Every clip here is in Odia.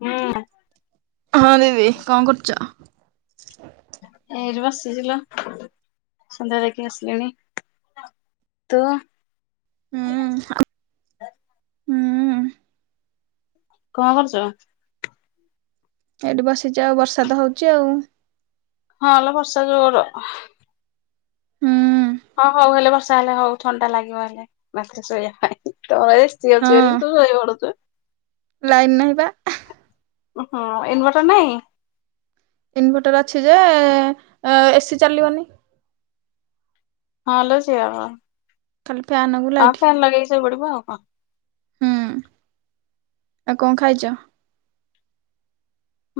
ହୁଁ। ହଁ ଦେବି କଣ କରୁଛ? ଏଇଠି ବସିଥିଲ ସନ୍ଧ୍ୟା ଯାଇକି ଆସିଲିଣି ତୁ ହୁଁ ହୁଁ। କଣ କରୁଛ? ଏଇଠି ବସିଚ, ଆଉ ବର୍ଷା ତ ହଉଛି ଆଉ ହଁ ଲୋ ବର୍ଷା ଜୋର ହୁଁ ହଁ ହଉ ହେଲେ ବର୍ଷା ହେଲେ ହଉ ଥଣ୍ଡା ଲାଗିବ ହେଲେ ମାତରେ ଶୋଇବା ପାଇଁ ତୋର ଏସି ଅଛି ବୋଲି, ହଁ ତୁ ଶୋଇ ପଢୁଚୁ ଲାଇନ [inaudible] ହୁଁ ଇନ୍‌ଭର୍ଟର ନାଇଁ? ଇନଭଟର ଅଛି ଯେ ଏସି ଚାଲିବନି। ହଁ ଲୋ ସେଆବା। ଖାଲି ଫ୍ୟାନକୁ ହଁ ଲାଇଟ ଫେନ୍ ଲଗେଇ ଶୋଇ ପଡିବ ଆଉ କଣ? ହୁଁ ଆଉ କଣ ଖାଇଛ?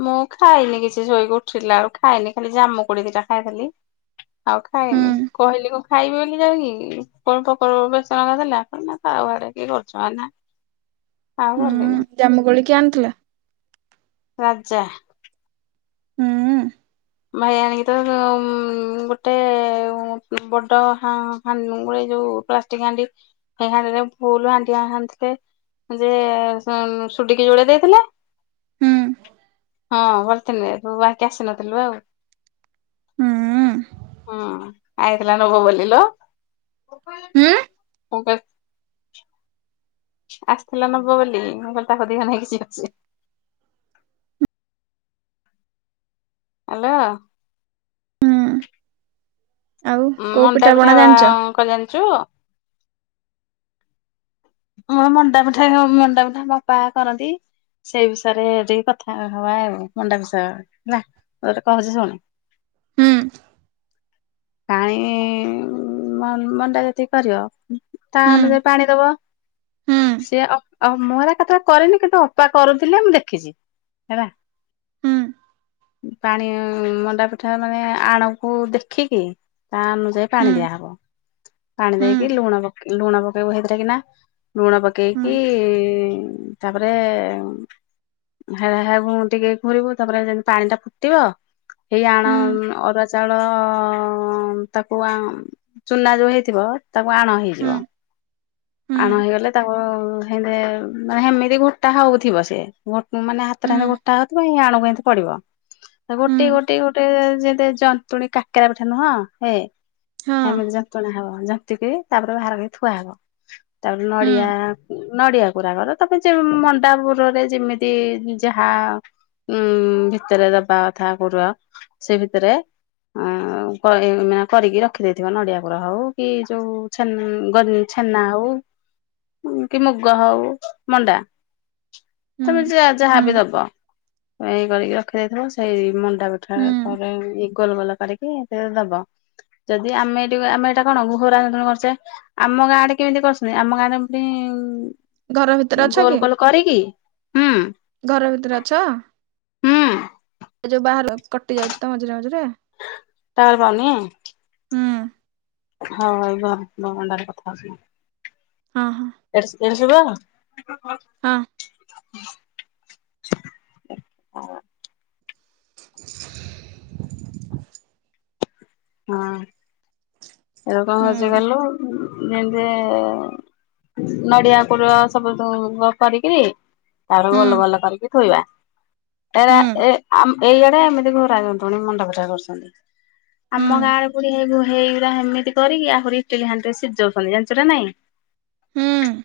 ମୁଁ ଖାଇନି କିଛି ଶୋଇକି ଉଠିଲା ଆଉ ଖାଇନି ଖାଲି ଜାମୁକୋଳି ଦିଟା ଖାଇ ଦେଲି। ଆଉ ହୁଁ ଖାଇନି କହିଲି କଣ ଖାଇବି ବୋଲି ଯାଉକି କଣ। [unintelligible] ଆଉ ଗଲିନି। ହଁ ଜାମୁକୋଳି କିଏ ଆଣିଥିଲା? ରାଜ୍ଜା। ହୁଁ। ଭାଇ ଆଣିକି ତ ଗୋଟେ ବଡ଼ ହାନୁ ଗୁଲେ ଯୋଉ ପ୍ଲାଷ୍ଟିକ ହାଣ୍ଡି ସେଇ ହାଣ୍ଡିରେ ଫୁଲ୍ ହାଣ୍ଡି ଆଣିଥିଲେ। ଯେ ସୁଟିକି ଯୋଡେଇ ଦେଇଥିଲେ। ହୁଁ ହଁ ଭଥିଲ ତୁ ବାହିକି ଆସିନଥିଲୁ ଆଉ। ହୁଁ। ହୁଁ ଆଇଥିଲା ନବ ବୋଲିିଲ। ହୁଁ। [unintelligible] ଆସିଥିଲା ନବ ବୋଲି ମୁଁ କହିଲି ତାକୁ ଦିଅ ନାହିଁ କିଛି ଅଛି। [inaudible] ହ୍ୟାଲୋ। ହୁଁ ଆଉ କୋଉ ମଣ୍ଡା ପଣା ପିଠା ଜାଣିଛ? କରି ଜାଣିଛୁ? ହଁ ମଣ୍ଡାପିଠା ମଣ୍ଡାପିଠା ବାପା କରନ୍ତି। ସେଇ ବିଷୟରେ ଟିକେ କଥା ହବା ଆଉ ମଣ୍ଡା ବିଷୟ ହେଲା ମୁ ତେତେ କହୁଛି ଶୁଣ। ହୁଁ। କାଇଁ ଉଁ। ମଣ୍ଡା ଯେତିକି କରିବ ତା ହୁଁ ଅନୁଯାୟୀ ପାଣି ଦବ। ହୁଁ ସିଏ ମୋରା କେତଳେ କରିନି କିନ୍ତୁ ଅପା କରୁଥିଲେ ମୁଁ ଦେଖିଛି। ହେଲା। ହୁଁ ପାଣି ମଣ୍ଡା ପିଠା ମାନେ ଆଣକୁ ଦେଖିକି ତା ଅନୁଯାୟୀ ପାଣି ହୁଁ ଦିଆହବ ପାଣି ହୁଁ ଦେଇକି ଲୁଣ ପକେଇ ଲୁଣ ପକେଇକୁ ହେଇଥିଲା କି ନା ଲୁଣ ହୁଁ ହୁଁ ପକେଇକି ଇ ତାପରେ ଏ ହେ ହେ ଟିକେ ଘୁରିବୁ ତାପରେ ଯେମିତି ପାଣି ଟା ଫୁଟିବ ଏଇ ଆଣ ହୁଁ ଅରୁଆ ଚାଉଳ ତାକୁ ଚୁନା ଯୋଉ ହେଇଥିବ ତାକୁ ଆଣ ହେଇଯିବ ହୁଁ ଆଣ ହେଇଗଲେ ତାକୁ ଉ ମାନେ ସେମିତି ଗୋଟା ହଉଥିବ ସିଏ ମାନେ ହୁଁ ହାତରେ ହେନ୍ତି ହୁଁ ଗୋଟା ହଉଥିବ ଆଣୁ ପଡିବ ଗୋଟେ ଗୋଟେ ଗୋଟେ ଯେନ୍ତି ଜନ୍ତୁଣୀ କାକରା ଇଚ୍ଛା ନୁହଁ ହେ ହଁ ଏମତି ଯନ୍ତ୍ରଣା ହବ। ଯାନ୍ତିକି ତାପରେ ବାହାର କରି ଥୁଆ ହବ। ତାପରେ ହୁଁ ନଡିଆ ନଡିଆ। ପୁରା କର ତମେ ମଣ୍ଡାପୁରରେ ଯେମିତି ଯାହା। ଉଁ ଭିତରେ ଦବା କଥା ପୁର ସେ ଭିତରେ ଅଁ- ମାନେ କରିକି ରଖିଦେଇ ଥିବା ନଡିଆ କରା ହଉ କି ଯୋଉ ଛେ ଛେନା ହଉ। କି ମୁଗ ହଉ ମଣ୍ଡା। ହୁଁ ତମେ ଯା ହୁଁ ଯାହାବିି ଦବ ଏଇ କରିକି ରଖିଦେଇଥିବ ସେଇ ମ ଡ଼ା ପଠା ହୁଁ ଇଏ ଗୋଲ ଗୋଲ କରିକି ସେଥିରେ ଦବ। ଯଦି ଆମେ ଏଇଠି ଆମେ ଏଇଟା କଣ ଗୋହର ରେ କରିଛେ। ଆମ ଗାଁଡେ କେମିତି କରୁଛନ୍ତି। ଆମ ଗାଁରେ ପୁଣି। ଘର ଭିତରେ ଅଛ ଗୋଲ କି? ଗୋଲ କରିକି ହୁଁ ଘର ଭିତରେ ଅଛ? ହୁଁ ଏ ଯୋଉ ବାହାର କଟି ଯାଉଛି ତ ମଝିରେ ମଝିରେ। ଟାୱାର ପାଉନି। ହୁଁ ହଁ ଏଇ ପା ମୋ ଫୋନ୍ ଟାରେ କଥା ହଉଛି। ହଁ ହ। [unintelligible] ହଁ। [unintelligible] ହଁ ଏ ରକମ ହଜି ହୁଁ ଗଲୁ ଯେମିତି। ନଡିଆ ପୁର ସବୁ କରିକିରି- ତାପରେ ହୁଁ ଭଲ ଭଲ କରିକି ଥୋଇବା। ଏ ହୁଁ ଏ ଏଇଆଡେ ଏମିତି ଘର ଯନ୍ତୁଣି ମୁଣ୍ଡା ପିଠା କରୁଛନ୍ତି। ହୁଁ ଆମ ଗାଁଆଡେ ପୁରି ହେଇଗୁରା ଏମିତି କରିକି ଆ ଇଟିଲି ହାଣ୍ଡିରେ ସିଝଉଛନ୍ତି ଜାଣିଛ ନା ନାଇଁ। ହୁଁ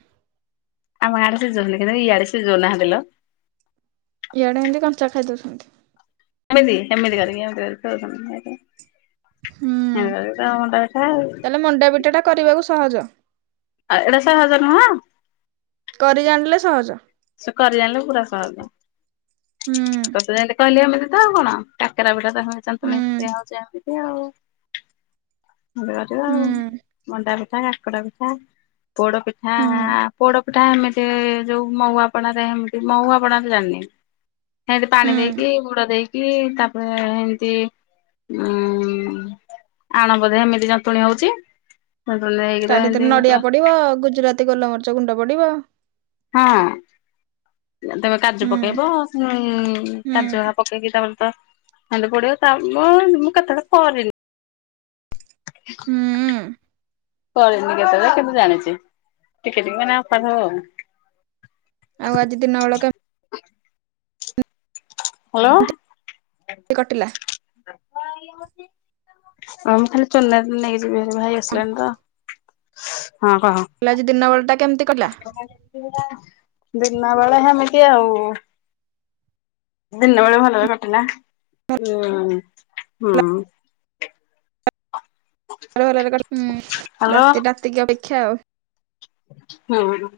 ଆମ ଆଡେ ସିଯୋଉ ଥିଲେ କି ନାଇଁ ଇଆଡେ ସିଯୋଉ ନାହାଁନ୍ତି ଲୋ। ଇଆଡେ ହେମିତି କଞ୍ଚା ଖାଇ ଦୋଉଚନ୍ତି। ହେମିତି ହେମିତି କରିକି ଏମିତି କରିକି ତ ଆଉ [unintelligible] ହୁଁ ତାହଲେ ମଣ୍ଡା ପିଠାଟା କରିବାକୁ ସହଜ। ଆଉ ଏଇଟା ସହଜ ନୁହଁ। କରି ଜାଣିଲେ ସହଜ। ସେ କରି ଜାଣିଲ ପୁରା ସହଜ। ହୁଁ ତତେ ଯେମିତି କହିଲିି ଏବେ ଯୋ ଏମିତି ତ ଆଉ କଣ କାକେରା ପିଠାଟ ସେମିତି ହୁଁ [unintelligible] ଦିଆହୋଉଚି ଏମିତି ଆଉ। ଏମିତି କରିବ ଆଉ ହୁଁ ମଣ୍ଡା ପିଠା କାକରା ପିଠା ପୋଡ ପିଠାଁ ହୁଁ ପୋଡ ପିଠା ଏମିତି ଯୋଉ ମୋହୁଆପଣାରେ ହେମିତି ମୋହୁ ଆପଣାରେ ଜାଣିନି। ହେମତି ପାଣି ହୁଁ ଦେଇକି ଗୁଡ ଦେଇକି ତାପରେ ଏମତି ହୁଁ ଆଣ ବୋଧେ ଏମିତି ଯନ୍ତୁଣୀ ହୋଉଚି ତାହେଲେ ଏଥେରେ ନଡିଆ ପଡିବ। ଗୁଜୁରାତି ଗୋଲମରିଚ ଗୁଣ୍ଡ ପଡିବ। ହଁ। ତମେ କାଜୁ ହୁଁ ପକେଇବ ଉ ହୁଁ କାଜୁ ପକେଇକି ତାମର ଖାଣ୍ଡେ ପଡିବ ତା ମୁ ମୁଁ କଥା ପରନି ହୁଁ। କରି କେତ କିନ୍ତୁ ଜାଣିଛି ଟିକେବ ଆଉ ଆଉ ଆଜି ଦିନ ଅଳକା ହ୍ୟାଲୋ। କଟିଲା। ଆମେ ଖାଲି ଚୋନ ଦିନ ନେଇକି ଯିବି ଭାଇ ଆସିଲାଣି ତ ହଁ କହ ତାହେଲେ ଆଜି ଦିନ ବେଳା ଟା କେମିତି କଟିଲା? ଦିନ ବେଳେମିତି ଆ ଆଉ। ଦଣ୍ଡବେଳେ ଭଲରେ କଟ ନା ହୁଁ ହୁଁ। ହ୍ୟାଲୋ ରାତି ରାତିକି ଅପେକ୍ଷା ଆଉ। ହୁଁ।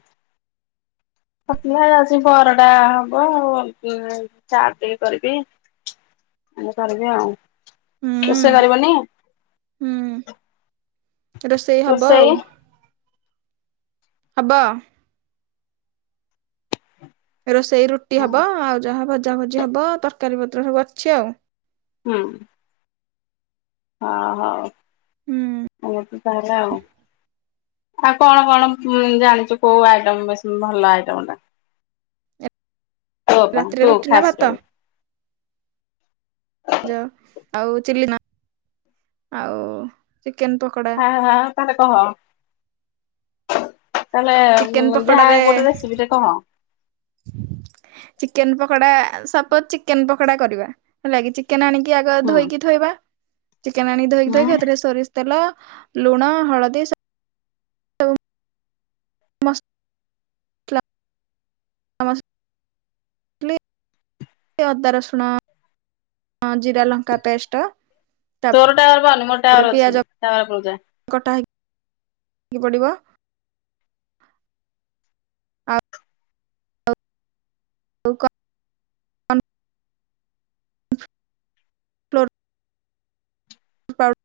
ସପିଲ ଆଜି ବର ଟା ହବ ଆଉ ଚାର ଟ କରିବି ଏ କରିବି ଆଉ କେଷ ହୁଁ କରିବନି ହୁଁ ରୋଷେଇ ହବ ଆଉ। ହବ? ରୋଷେଇ ରୁଟି ହବ। ଆଉ ଯାହା ଭଜା ଭଜି ହବ ତରକାରୀ ପତ୍ର ସବୁ ଅଛି ଆଉ। ହୁଁ। ହଁ ହଉ ହୁଁ ଏମତି ତାହେଲେ ଆଉ। ଆଉ କଣ କଣ ଜାଣିଛୁ କୋଉ ଆଇଟମ ଭଲ ଆଇଟମ ଟା ଏ ବୋପ ରାତିରେ ତୁ ରୁଟି ନା ଖାସ ଭାତ କ ଆଉ ଚିଲି ଆଉ ଚିକେନ ପକୋଡା ହଁ ହଁ ତାହଲେ କହ? ଚିକେନ ତାହେଲେ ଯାହା ପକୋଡାରେ ଗୋଟେ ରେସିପି ଟେ କହ chicken pakoda suppose chicken pakoda କରିବା ଲି ଚିକେନ ଆଣିକି ଆଗ ହୁଁ। ଧୋଇକି ଥୋଇବା ଚିକେନ ଆଣିକି ଧୋଇକି ଧୋଇକି ଏଥିରେ ସରିଷ ତେଲ ଲୁଣ ହଳଦୀ ସ ମସଲା [unintelligible] ଅଦା ରସୁଣ ଆ ଜିରା ଲଙ୍କା ପେଷ୍ଟ ତୋର ଟାୱାର ପାନି ମୋର ଟାୱାର ଅଛି ଟାୱାର ଉପୁରୁକୁ ଯା କି ପଡିବ ଆଉ ହୋଉ କ [unintelligible]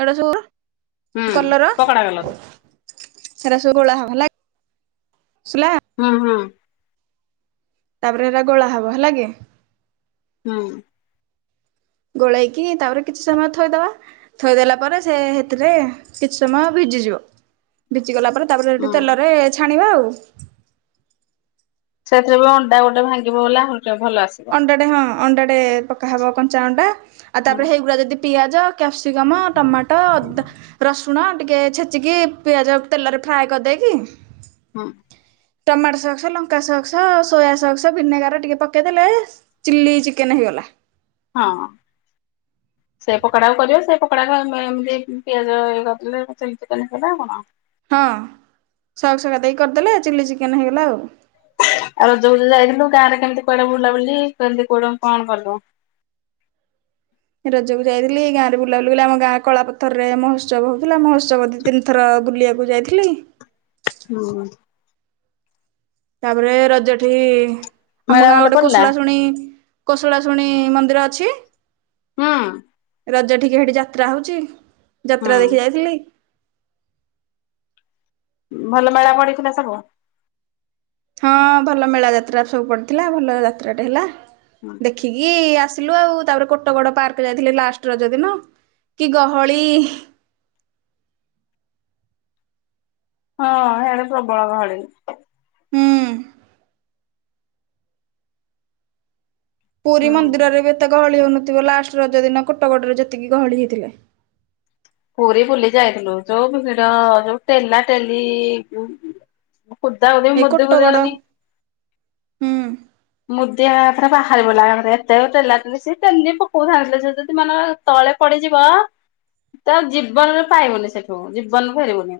ଏଡା ସବୁ ହୁଁ ପକଡା କଲ ତ ହେରା ସବୁ ଗୋଲହବ ହେଲା କି? ହଁ ହଁ। ତାପରେ ହେରା ଗୋଳା ହବ ହେଲା କି ହୁଁ। ଗୋଳେଇକି ତାପରେ କିଛି ସମୟ ଥୋଇଦବା ଥୋଇଦଲା ପରେ ସେ ସେଥିରେ କିଛି ସମୟ ଭିଜିଯିବ ଭିଜି ଗଲା ପରେ ତାପରେ ହୁଁ ସେଠି ତେଲରେ ଛାଣିବା ଆଉ। ସେଥିରେ ବି ଅଣ୍ଡା ଗୋଟେ ଭାଙ୍ଗିବ ବୋଲି ଆହୁରି ଟିକେ ଭଲ ଆସିବ। ଅଣ୍ଡାଟେ ହଁ ଅଣ୍ଡାଟେ ପକାହବ କଞ୍ଚା ଅଣ୍ଡା ଆଉ ହୁଁ ତାପରେ ହେଇଗୁଡା ଯଦି ପିଆଜ କ୍ୟାପ୍ସିକମ୍ ଟମାଟ ଅଦା ରସୁଣ ଟିକେ ଛେଚିକି ପିଆଜ ତେଲରେ ଫ୍ରାଏ କରିଦେଇକି ହଁ। ଟମାଟୋ ସକ୍ସ ଲଙ୍କା ସକ୍ସ ସୋୟା ସକ୍ସ ଭିନେଗାର ଟିକେ ପକେଇ ଦେଲେ ଚିଲ୍ଲି ଚିକେନ ହେଇଗଲା। ହଁ। [inaudible] ସେ ପକୋଡାକୁ କରିବ ସେ ପକୋଡାକୁ ଆମେ ଏମିତି ପିଆଜ କରିଦେଲେ ହେଲା ହଁ ସକ୍ସ ଘରିକା ଦେଇକି କରିଦେଲେ ଚିଲି ଚିକେନ ହେଇଗଲା ଆଉ। ଆଉ ର ଯାଇଥିଲୁ ଗାଁ ରେ କେମିତି କୁଆଡା ବୁଲା ବୁଲି କେମିତି କୋଉଡ କଣ କଲୁ? [inaudible] ରଜକୁ ଯାଇଥିଲି ଗାଁରେ ବୁଲା ବୁଲି କଲି ଆମ ଗାଁ କଳା ପଥ ରେ ମହୋସବ ହଉଥିଲା ମହୋଷବ ଦିଇ ତିନିଥର ବୁଲି କୁ ଯାଇଥିଲି। ହଁ। ତାପରେ ରଜଠି ମେଳା ଆମ ଗାଁ ଭଲ ଗୋଟେ ପଡିଲା କୋଶଳା ଶୁଣି କୋଶଳା ଶୁଣୀ ମନ୍ଦିର ଅଛି। ହଁ। ରଜ ଟଠିକେ ସେଠି ଯାତ୍ରା ହଉଛି ହୁଁ ଯାତ୍ରା ଦେଖି ଯାଇଥିଲି। ଭଲ ମେଳା ପଡିଥିଲା ସବୁ। ହଁ ଭଲ ମେଳା ଯାତ୍ରା ସବୁ ପଡିଥିଲା ଭଲ ଯାତ୍ରାଟା ହେଲା ଦେଖିକି ଆସ ଆଉ ତାପରେ କୋଟଗଡ ପାର୍କ ଯାଇଥିଲି ଲାଷ୍ଟ ରଜ ଦିନ। କି ଗହଳି ହଁ ହେଆଡ ପ୍ରବଳ ଗହଳି। ହୁଁ। ପୁରୀ ହୁଁ। ମନ୍ଦିରରେ ବି ତ ଗହଳି ହଉନଥିବ ଲାଷ୍ଟ ରଜ ଦିନ କୋଟ ଗୋଡରେ ଯେତିକି ଗହଳି ହେଇଥିଲା। ପୁରୀ ବୁଲି ଯାଇଥିଲୁ ଯୋଉ ଭିଡ ଯୋଉ ଟେଲା ଟେଲି କଦା ଓେ ଏଇ ମୁଦ କୋଟଗଡ କଦି ହୁଁ ମୁ ରେ ବାହାରିବ ଲରେ ଏତେ ତେଲା ସ ସେମିତି ପକଉଥାଥିଲେ ସେ ଯଦି ମାନର ତଳେ ପଡିଯିବ [inaudible] ତ ଜୀବନରେ ପାଇବୁନି ସେଠୁ ଜୀବନରେ ଫେରିବୁନି।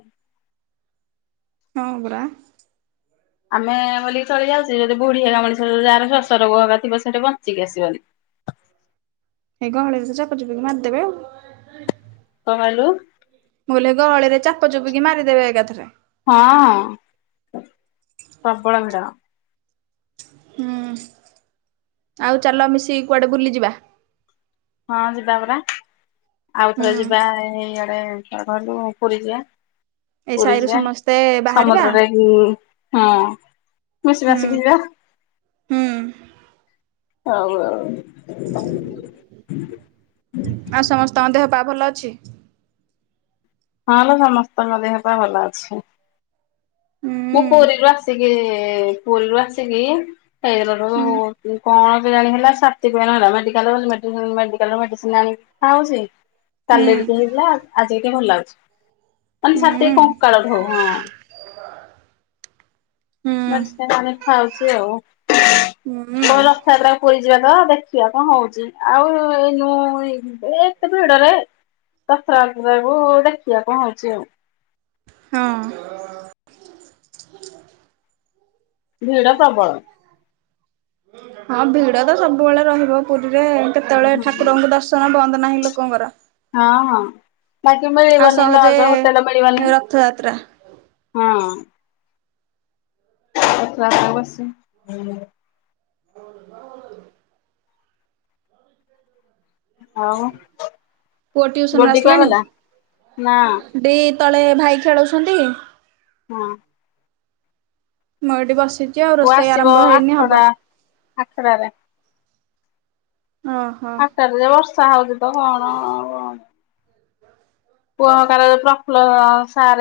ହଁ ପରା। ଆମେ ବୋଲିକି ଚଳି ଯାଉଛେ ଯଦି ବୁଢୀ ହେଗା ମଣିଷ ଯାହାର ଶ୍ୱାସ ରୋଗ ହୋ ଥିବ ସେଠି ବଞ୍ଚିକି ଆସିବନି। ଏଇ ଗହଳି ଭିତରେ ଚାପ ଚୁପିକି ମାରିଦେବେ ଆଉ। ହାଲୋ। ମୁ କହିଲି ଏ ଗହଳିରେ ଚାପ ଚୁପିକି ମାରିଦେବେ ଏକାଥରେ। ହଁ ଅଁ ପ୍ରବଳ ଭିଡ। ହୁଁ ଆଉ ଚାଲ ମିଶିକି କୁଆଡେ ବୁଲି ଯିବା। ହଁ ଯିବା ପରା ହୁଁ। ଆଉଥରେ ଯିବା ଏଇଆଡେ ଲୁ ପୁରୀ ଯିବା। ଏଇ ପୁରୀ ସାହିରୁ ଯିବା ସମସ୍ତେ ବାହାରିବା ସମୁଦ୍ରରେ ଏହି ହଁ ହୁଁ ମିଶିମାସିକି ଯିବା। ହୁଁ। ହଉ ହଉ। ଆଉ ସମସ୍ତଙ୍କ ଦେହ ପା ଭଲ ଅଛି? ହଁ ଲୋ ସମସ୍ତଙ୍କ ଦେହ ପା ଭଲ ଅଛି। ମୁଁ ହୁଁ ପୁରୀରୁ ଆସିକି ପୁରୀରୁ ଆସିକି ହୁଁ ହେଇରୁ କଣ ଏବେ ଜାଣି ହେଲା ଛାତି ପେନ ହେଲା ମେଡିକାଲ ଗଲି ମେଡ଼ି ମେଡିକାଲରୁ ମେଡ଼ିସିନ ଆଣିକି ଖାଉଚି ହୁଁ କାଲିଠୁ ତ ହୋଇଥିଲା ଆଜି ଟିକେ ଭଲ ଲାଗୁଛି। ଖାଲି ହୁଁ ଛାତି କଙ୍କାଳଠୁ ହଁ। ହୁଁ। ମଝି ଟା ରେ ଖାଉଛି ହଉ ହୁଁ ରଥଯାତ୍ରା କୁ ପୁରି ଯିବା ପା ଦେଖିବା କଣ ହଉଛି ଆଉ ଏଇନୁ ଏ ଏତେ ଭିଡରେ ଦଶହରା ବେଳେକୁ କହିବୁ ଦେଖିବା କଣ ହଉଚି ଆଉ। ହଁ। ଭିଡ଼ ପ୍ରବଳ। ହଁ ଭିଡ ତ ସବୁବେଳେ ରହିବ ପୁରୀରେ କେତେବେଳେ ହୁଁ ଠାକୁରଙ୍କୁ ଦର୍ଶନ ବନ୍ଦ ନାହିଁ ଲୋକଙ୍କର। ହଁ ହଁ ବାକି ଆଉ ମିଳିବନି ସହଜେ ଲଜ୍ ହୋଟେଲ ମିଳିବନି। ରଥଯାତ୍ରା ହଁ। ଛୁଆ ପିଲା ବସିଛି। ଆଉ ଆ [inaudible] ଆଉ ପୁଅ ଟିଉସନରୁ ବର୍ଦି କୁଆଡେ଼ ଆସିଲାଣି? ଗଲା ନା। ଦି ତଳେ ଭାଇ ଖେଳୁଛନ୍ତି। ହଁ। ମୁଁ ଏଠି ବସିଛି ଆଉ ପୁଅ ରୋଷେଇ ଆସିବ ଆରମ୍ଭ ହେଇନି ହବ। ଆଠଟା ଆଠଟାରେ ଓହୋ। ଆଟ୍ଟାରେ ଯଉ ବର୍ଷା ହଉଚି ତ କଣ ଆଉ ପୁଅ କାଳ ପ୍ରଫୁଲ୍ଲ ଅ ସାର୍